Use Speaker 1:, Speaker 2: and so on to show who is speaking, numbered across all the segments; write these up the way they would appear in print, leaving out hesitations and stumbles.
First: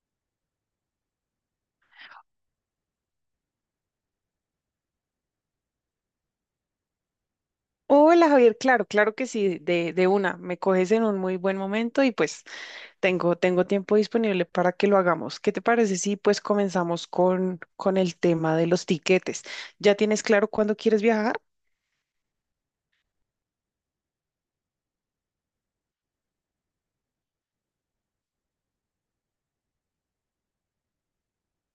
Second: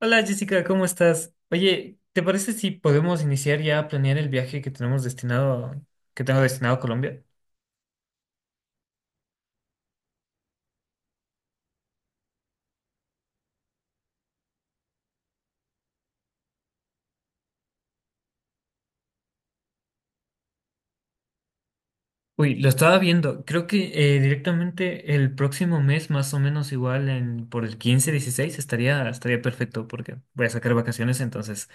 Speaker 1: Hola Jessica, ¿cómo estás? Oye, ¿te parece si podemos iniciar ya a planear el viaje que tengo destinado a Colombia?
Speaker 2: Hola Javier, claro, claro que sí, de una, me coges en un muy buen momento y pues tengo tiempo disponible para que lo hagamos. ¿Qué te parece si pues comenzamos con el tema de los tiquetes? ¿Ya tienes claro cuándo quieres viajar?
Speaker 1: Uy, lo estaba viendo. Creo que directamente el próximo mes, más o menos igual por el 15, 16 estaría perfecto porque voy a sacar vacaciones, entonces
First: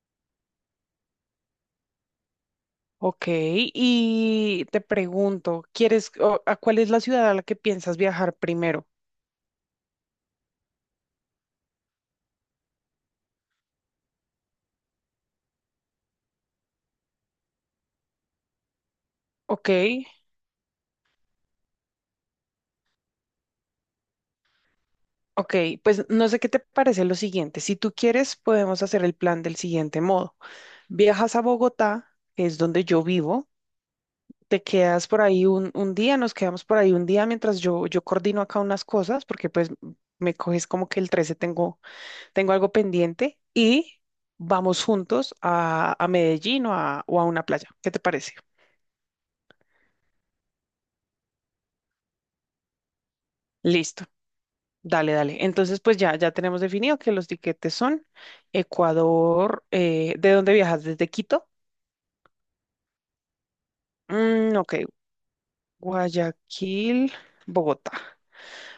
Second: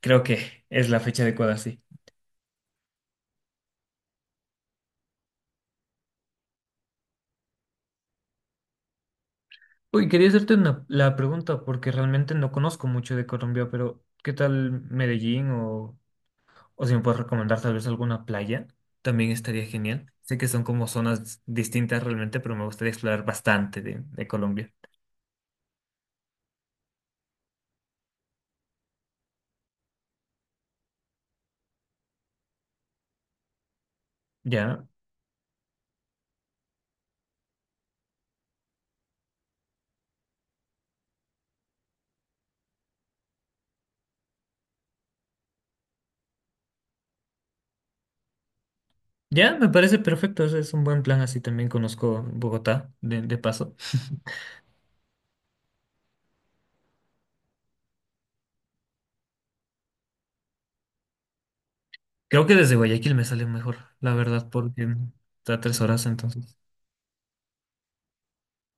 Speaker 1: creo que es la fecha adecuada, sí.
Speaker 2: Ok, y te pregunto, ¿A cuál es la ciudad a la que piensas viajar primero?
Speaker 1: Uy, quería hacerte la pregunta porque realmente no conozco mucho de Colombia, pero ¿qué tal Medellín o si me puedes recomendar tal vez alguna playa, también estaría
Speaker 2: Ok,
Speaker 1: genial. Sé que son como zonas distintas realmente, pero me gustaría explorar bastante de Colombia.
Speaker 2: ok, pues no sé qué te parece lo siguiente. Si tú quieres, podemos hacer el plan del siguiente modo. Viajas a Bogotá, que es donde yo vivo. Te
Speaker 1: Ya,
Speaker 2: quedas por ahí un día, nos quedamos por ahí un día mientras yo coordino acá unas cosas, porque pues me coges como que el 13 tengo algo pendiente y vamos juntos a Medellín o a una playa. ¿Qué te parece?
Speaker 1: ya, me parece perfecto. Ese Es un buen plan. Así también conozco Bogotá de paso.
Speaker 2: Listo. Dale, dale. Entonces, pues ya tenemos definido que los tiquetes son Ecuador, ¿de dónde viajas? ¿Desde Quito?
Speaker 1: Creo que desde Guayaquil me sale mejor, la verdad,
Speaker 2: Mm, ok,
Speaker 1: porque está 3 horas entonces.
Speaker 2: Guayaquil, Bogotá.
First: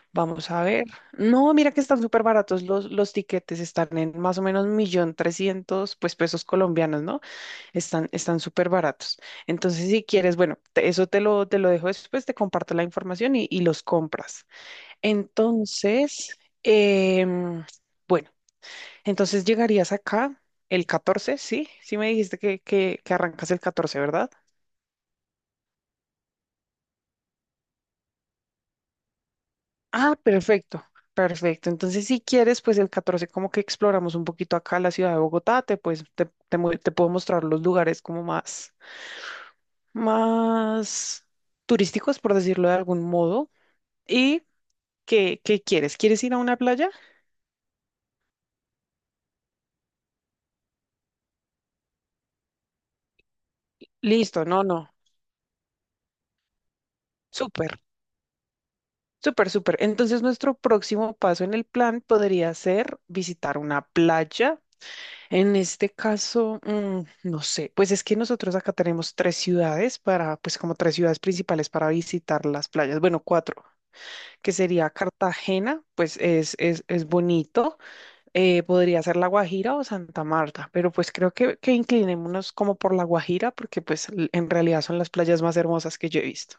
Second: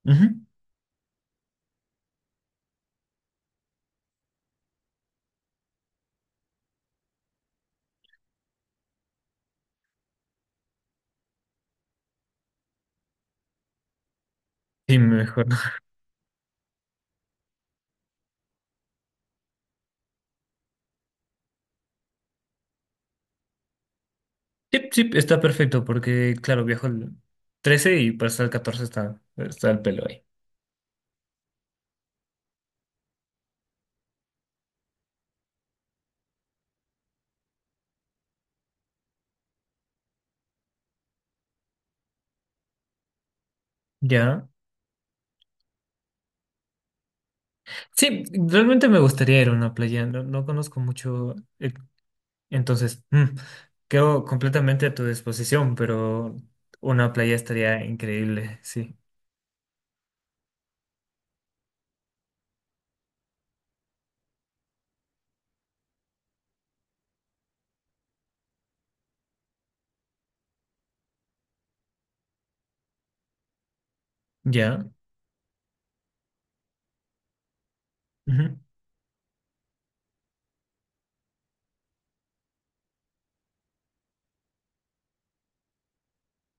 Speaker 1: Ujú.
Speaker 2: Vamos a ver. No, mira que están súper baratos los tiquetes, están en más o menos 1.300.000, pues pesos colombianos, ¿no? Están súper baratos. Entonces, si quieres, bueno, eso te lo dejo después, te comparto la información y los compras.
Speaker 1: Sí, mejor.
Speaker 2: Entonces, em, bueno, entonces llegarías acá el 14, ¿sí? Sí me dijiste que arrancas el 14, ¿verdad?
Speaker 1: Sí, sí, está perfecto porque, claro, viajo el 13 y para estar el 14 está el pelo
Speaker 2: Ah,
Speaker 1: ahí.
Speaker 2: perfecto, perfecto. Entonces, si quieres, pues el 14 como que exploramos un poquito acá la ciudad de Bogotá, te, pues, te, mu- te puedo mostrar los lugares como más, turísticos, por decirlo de algún modo. ¿Y
Speaker 1: Ya.
Speaker 2: qué quieres? ¿Quieres ir a una playa?
Speaker 1: Sí, realmente me gustaría ir a una playa, no, no conozco mucho, entonces quedo
Speaker 2: Listo, no,
Speaker 1: completamente
Speaker 2: no.
Speaker 1: a tu disposición, pero una playa
Speaker 2: Súper,
Speaker 1: estaría increíble, sí.
Speaker 2: súper, súper. Entonces, nuestro próximo paso en el plan podría ser visitar una playa. En este caso, no sé, pues es que nosotros acá tenemos tres ciudades para, pues como tres ciudades principales para visitar las playas, bueno, cuatro, que
Speaker 1: ¿Ya?
Speaker 2: sería Cartagena, pues es, bonito,
Speaker 1: Ujú.
Speaker 2: podría ser La Guajira o Santa Marta, pero pues creo que inclinémonos como por La Guajira, porque pues en realidad son las playas más hermosas que yo he visto.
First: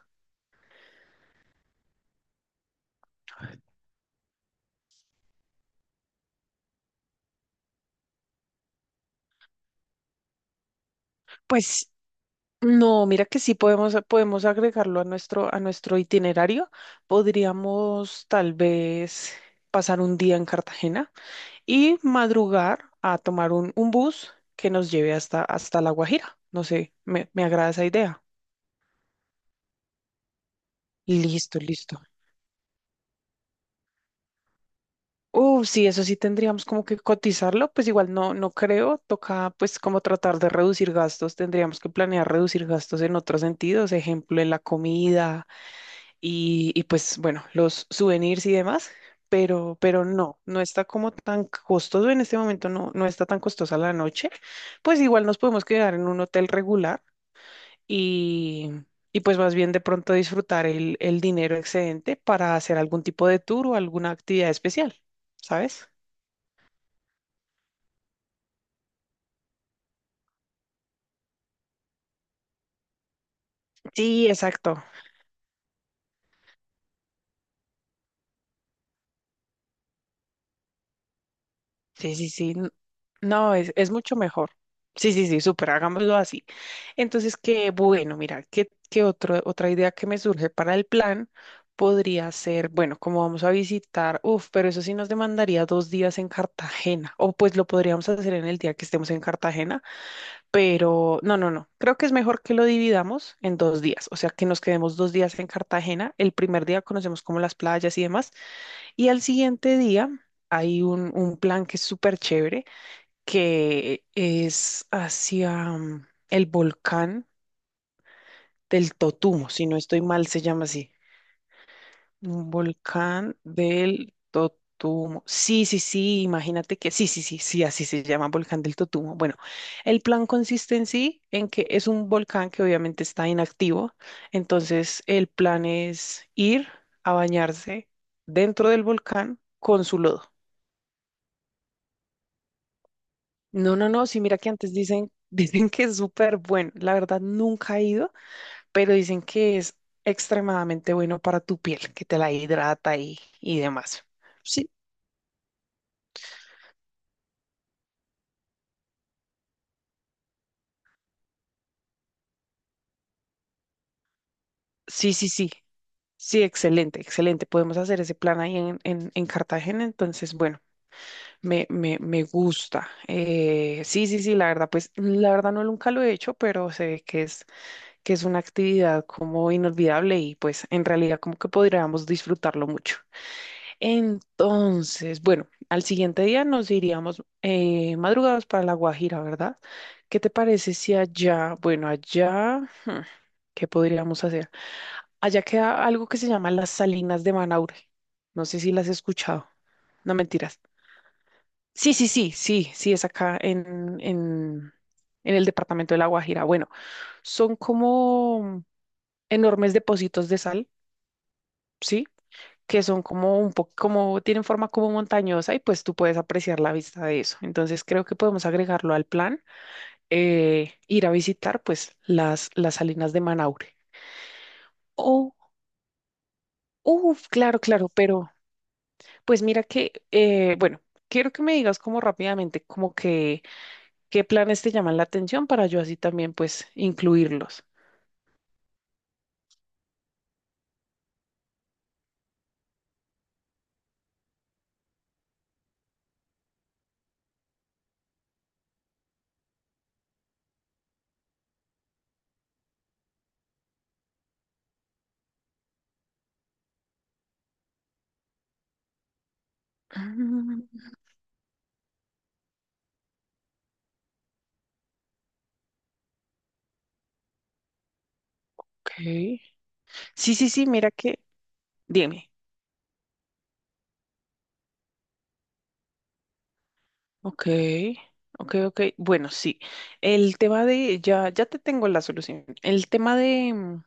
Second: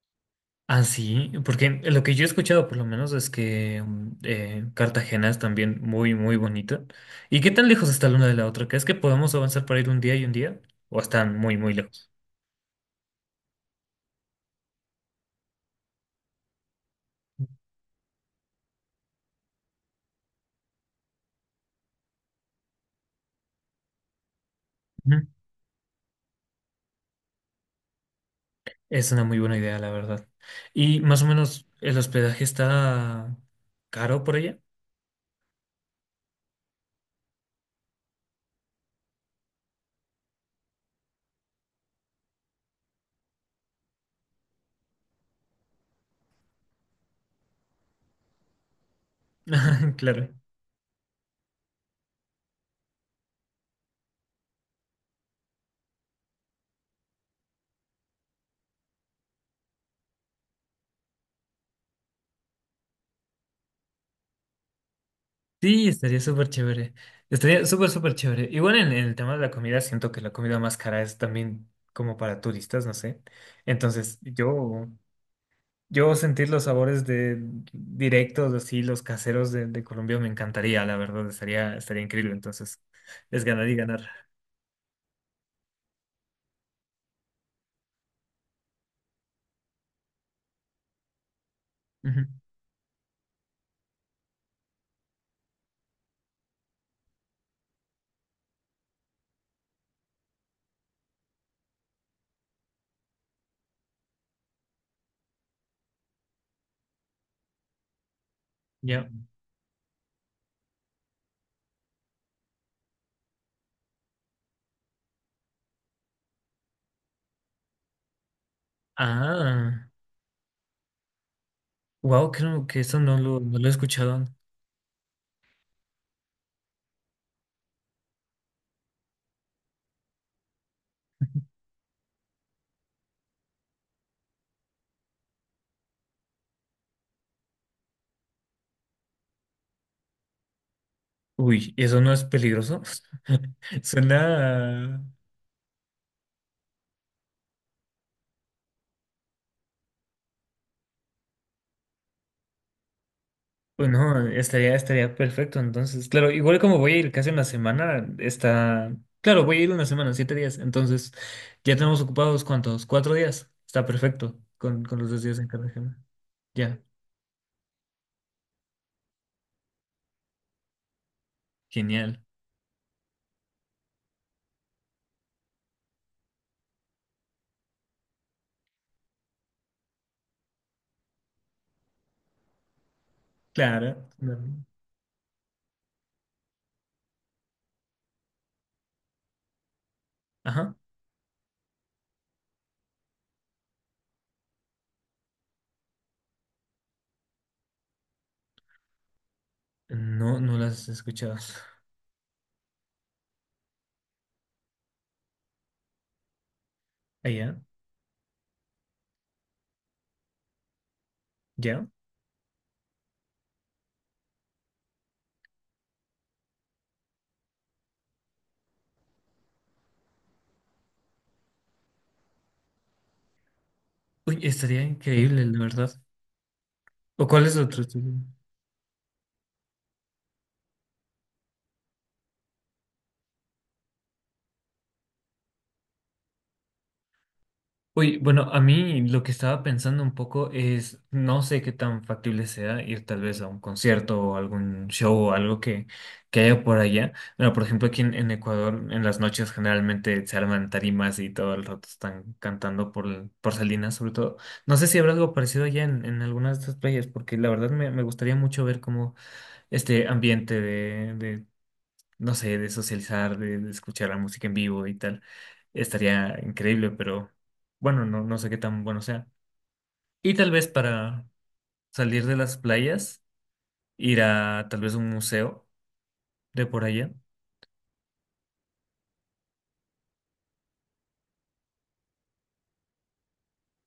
Speaker 1: Ah, sí, porque lo que yo he escuchado por lo menos es que Cartagena es también muy, muy bonita. ¿Y qué tan lejos está la una de la otra? ¿Crees que podemos avanzar para ir un día y un día? ¿O están muy, muy
Speaker 2: Pues.
Speaker 1: lejos?
Speaker 2: No, mira que sí podemos, agregarlo a nuestro itinerario. Podríamos tal vez pasar un día en Cartagena y madrugar a tomar un bus que nos lleve hasta La Guajira. No sé, me agrada esa idea.
Speaker 1: Es una muy buena idea, la verdad. Y más o
Speaker 2: Listo,
Speaker 1: menos el
Speaker 2: listo.
Speaker 1: hospedaje está caro por allá.
Speaker 2: Sí, eso sí tendríamos como que cotizarlo, pues igual no, no creo, toca pues como tratar de reducir gastos, tendríamos que planear reducir gastos en otros sentidos, ejemplo, en la comida y pues bueno, los souvenirs y demás, pero, pero
Speaker 1: Claro.
Speaker 2: no, no está como tan costoso en este momento, no, no está tan costosa la noche, pues igual nos podemos quedar en un hotel regular y, y pues más bien de pronto disfrutar el dinero excedente para hacer algún tipo de tour o alguna actividad especial,
Speaker 1: Sí,
Speaker 2: ¿sabes?
Speaker 1: estaría súper chévere. Estaría súper, súper chévere. Igual en el tema de la comida, siento que la comida más cara es también como para turistas, no sé. Entonces,
Speaker 2: Sí, exacto.
Speaker 1: yo sentir los sabores de directos, así, los caseros de Colombia me encantaría, la verdad, estaría
Speaker 2: Sí, sí,
Speaker 1: increíble.
Speaker 2: sí.
Speaker 1: Entonces, es
Speaker 2: No,
Speaker 1: ganar
Speaker 2: es,
Speaker 1: y
Speaker 2: es
Speaker 1: ganar.
Speaker 2: mucho mejor. Sí, sí, sí, súper, hagámoslo así. Entonces, qué bueno, mira, qué otra idea que me surge para el plan
Speaker 1: Ujú.
Speaker 2: podría ser, bueno, como vamos a visitar, uf, pero eso sí nos demandaría 2 días en Cartagena, o pues lo podríamos hacer en el día que estemos en Cartagena, pero no, no, no, creo que es mejor que lo dividamos en 2 días, o sea, que nos quedemos 2 días en Cartagena, el primer día conocemos como las playas y demás,
Speaker 1: Ya.
Speaker 2: y al siguiente día... Hay un plan que es súper chévere, que es hacia el volcán del Totumo, si no
Speaker 1: Ah,
Speaker 2: estoy mal, se llama así.
Speaker 1: wow,
Speaker 2: Un
Speaker 1: creo que eso no
Speaker 2: volcán
Speaker 1: lo, no lo he
Speaker 2: del
Speaker 1: escuchado.
Speaker 2: Totumo. Sí, sí, sí, imagínate que sí, sí, sí, sí, así se llama volcán del Totumo. Bueno, el plan consiste en sí, en que es un volcán que obviamente está inactivo, entonces el plan es ir a bañarse dentro del volcán con su lodo.
Speaker 1: Uy, ¿eso no es peligroso?
Speaker 2: No, no, no, sí, mira que antes
Speaker 1: Suena...
Speaker 2: dicen, dicen que es súper bueno. La verdad, nunca he ido, pero dicen que es extremadamente bueno para tu piel, que te la hidrata y demás.
Speaker 1: Bueno,
Speaker 2: Sí,
Speaker 1: estaría perfecto. Entonces, claro, igual como voy a ir casi una semana, está... Claro, voy a ir una semana, 7 días. Entonces, ya tenemos ocupados, ¿cuántos? 4 días. Está perfecto con los
Speaker 2: sí,
Speaker 1: dos
Speaker 2: sí,
Speaker 1: días en
Speaker 2: sí,
Speaker 1: Cartagena.
Speaker 2: sí,
Speaker 1: Ya,
Speaker 2: excelente, excelente. Podemos hacer ese plan ahí en, en Cartagena, entonces, bueno, me, me,
Speaker 1: genial.
Speaker 2: me gusta. Sí, sí, sí, la verdad, pues la verdad no nunca lo he hecho, pero se ve que es una actividad como inolvidable y pues en realidad como que podríamos disfrutarlo mucho.
Speaker 1: Claro.
Speaker 2: Entonces, bueno, al siguiente día nos iríamos madrugados para La Guajira, ¿verdad? ¿Qué te
Speaker 1: Ajá.
Speaker 2: parece si allá, bueno, hmm, ¿qué podríamos hacer? Allá queda algo que se llama las Salinas de Manaure. No sé si las has escuchado. No
Speaker 1: No, no
Speaker 2: mentiras.
Speaker 1: las he escuchado.
Speaker 2: Sí, sí, sí, sí, sí, es acá en, en el departamento de La Guajira. Bueno, son
Speaker 1: Allá,
Speaker 2: como enormes depósitos de sal,
Speaker 1: ya.
Speaker 2: ¿sí? Que son como un poco, como tienen forma como montañosa y pues tú puedes apreciar la vista de eso. Entonces creo que podemos agregarlo al plan, ir a visitar pues las, salinas de Manaure.
Speaker 1: Uy, estaría
Speaker 2: Oh,
Speaker 1: increíble, la verdad. ¿O
Speaker 2: uff
Speaker 1: cuál es
Speaker 2: claro,
Speaker 1: otro
Speaker 2: claro,
Speaker 1: estudio?
Speaker 2: pero pues mira que, bueno, quiero que me digas como rápidamente como que qué planes te llaman la atención para yo así también pues incluirlos.
Speaker 1: Uy, bueno, a mí lo que estaba pensando un poco es, no sé qué tan factible sea ir tal vez a un concierto o algún show o algo que haya por allá. Bueno, por ejemplo, aquí en Ecuador, en las noches generalmente se arman tarimas y todo el rato están cantando por Salinas, sobre todo. No sé si habrá algo parecido allá en algunas de estas playas, porque la verdad me gustaría mucho ver como este ambiente
Speaker 2: Mm,
Speaker 1: de, no sé, de socializar, de escuchar la música en vivo y tal. Estaría increíble, pero bueno, no, no sé qué tan
Speaker 2: ok.
Speaker 1: bueno sea. Y
Speaker 2: Sí, sí,
Speaker 1: tal
Speaker 2: sí,
Speaker 1: vez
Speaker 2: mira que,
Speaker 1: para salir
Speaker 2: dime.
Speaker 1: de las playas, ir a tal vez un museo de por allá.
Speaker 2: Ok, ok, ok. Bueno, sí. El tema de, ya, ya te tengo la solución. El tema de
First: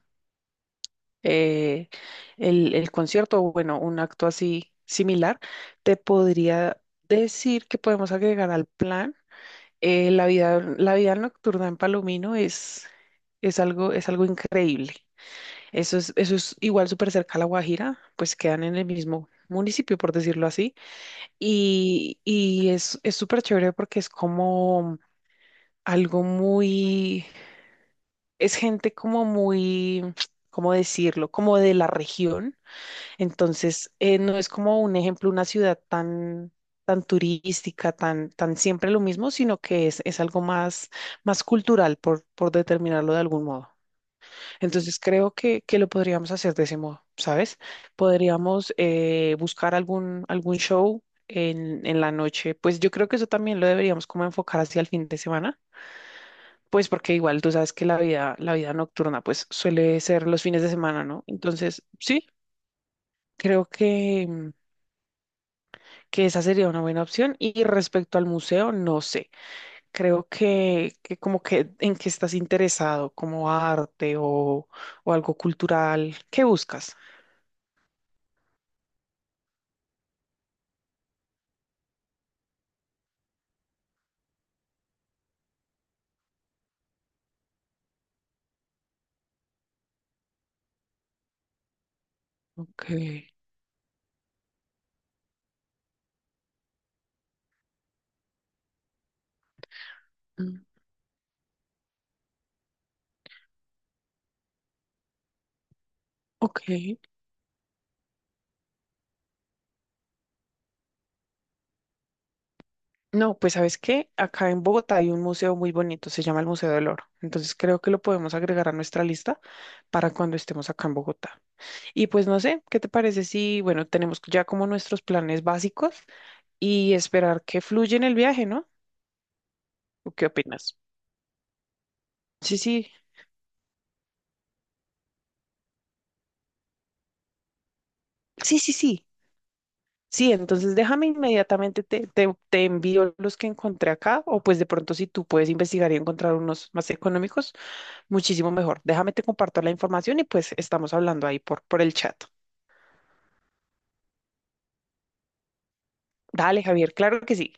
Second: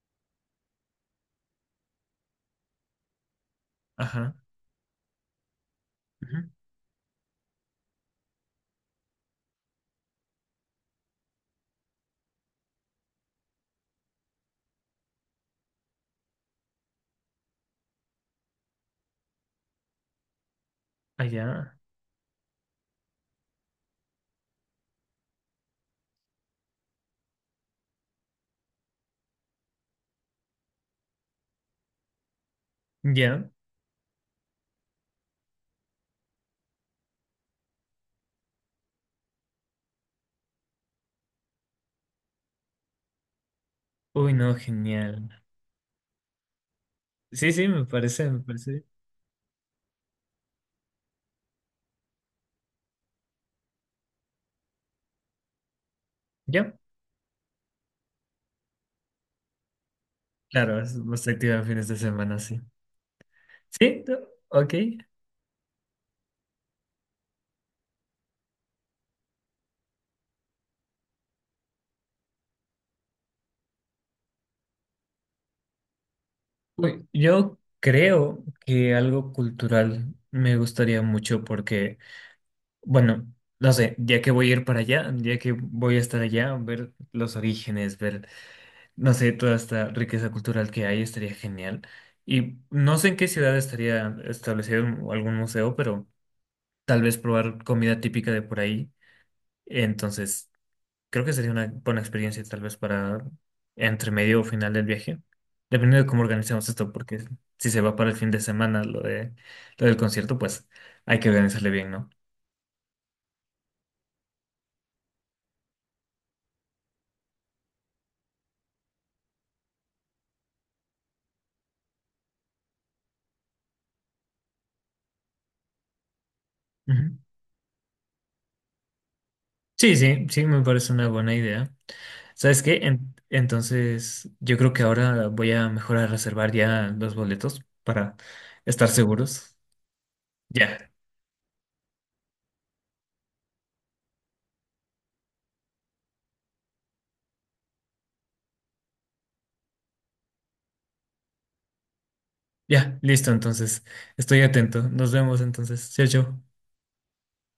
Speaker 2: eh, el concierto, o bueno, un acto
Speaker 1: Ajá.
Speaker 2: así similar, te
Speaker 1: Ujú.
Speaker 2: podría decir que podemos agregar al plan. La vida, nocturna en Palomino es algo increíble. Eso es igual súper cerca a La Guajira, pues quedan en el mismo municipio, por decirlo así.
Speaker 1: Allá.
Speaker 2: Y es súper chévere porque algo muy, es gente como muy, ¿cómo decirlo? Como de la región.
Speaker 1: Ya.
Speaker 2: Entonces, no es como un ejemplo, una ciudad tan, tan, turística, tan siempre lo mismo, sino que es, algo más, cultural, por determinarlo de algún modo.
Speaker 1: Uy, no,
Speaker 2: Entonces,
Speaker 1: genial.
Speaker 2: creo que lo podríamos hacer de ese modo,
Speaker 1: Sí,
Speaker 2: ¿sabes?
Speaker 1: sí, me parece, me
Speaker 2: Podríamos
Speaker 1: parece.
Speaker 2: buscar algún show. En la noche, pues yo creo que eso también lo deberíamos como enfocar hacia el fin de semana
Speaker 1: Ya.
Speaker 2: pues porque igual tú sabes que la vida nocturna pues suele ser los fines de
Speaker 1: Claro, es
Speaker 2: semana, ¿no?
Speaker 1: más activa en
Speaker 2: Entonces,
Speaker 1: fines de
Speaker 2: sí,
Speaker 1: semana, sí.
Speaker 2: creo
Speaker 1: Sí, no,
Speaker 2: que, mm,
Speaker 1: ok.
Speaker 2: que esa sería una buena opción. Y respecto al museo, no sé. Creo que como que en qué estás interesado, como arte o algo cultural, ¿qué buscas?
Speaker 1: Uy, yo creo que algo cultural me gustaría mucho porque, bueno, no sé, ya que voy a ir para allá, ya que voy a estar allá, ver los orígenes, ver, no sé, toda esta riqueza cultural que hay, estaría genial. Y
Speaker 2: Ok.
Speaker 1: no sé en qué ciudad estaría establecido algún museo, pero tal vez probar comida típica de por ahí. Entonces,
Speaker 2: mm,
Speaker 1: creo que sería una buena experiencia tal vez para entre medio o final del viaje, dependiendo de cómo
Speaker 2: Ok.
Speaker 1: organizamos esto, porque si se va para el fin de semana lo del concierto, pues hay que organizarle bien, ¿no?
Speaker 2: No, pues ¿sabes qué? Acá en Bogotá hay un museo muy bonito, se llama el Museo del Oro. Entonces creo que lo podemos agregar a nuestra lista para cuando estemos acá en Bogotá. Y pues no sé, ¿qué te parece si, bueno, tenemos ya como nuestros planes básicos y esperar que fluya en el viaje, ¿no?
Speaker 1: Sí,
Speaker 2: ¿O qué
Speaker 1: sí, sí, me
Speaker 2: opinas?
Speaker 1: parece una buena idea.
Speaker 2: Sí,
Speaker 1: ¿Sabes qué?
Speaker 2: sí,
Speaker 1: Entonces, yo creo que ahora voy a mejor a reservar ya los boletos para
Speaker 2: sí, sí,
Speaker 1: estar
Speaker 2: sí.
Speaker 1: seguros.
Speaker 2: Sí, entonces
Speaker 1: Ya,
Speaker 2: déjame inmediatamente, te, te envío los que encontré acá, o pues de pronto si tú puedes investigar y encontrar unos más económicos, muchísimo mejor. Déjame te comparto la información y pues estamos hablando ahí por, el chat.
Speaker 1: ya, listo, entonces, estoy atento. Nos vemos entonces. Chao, chao.
Speaker 2: Dale, Javier, claro que sí.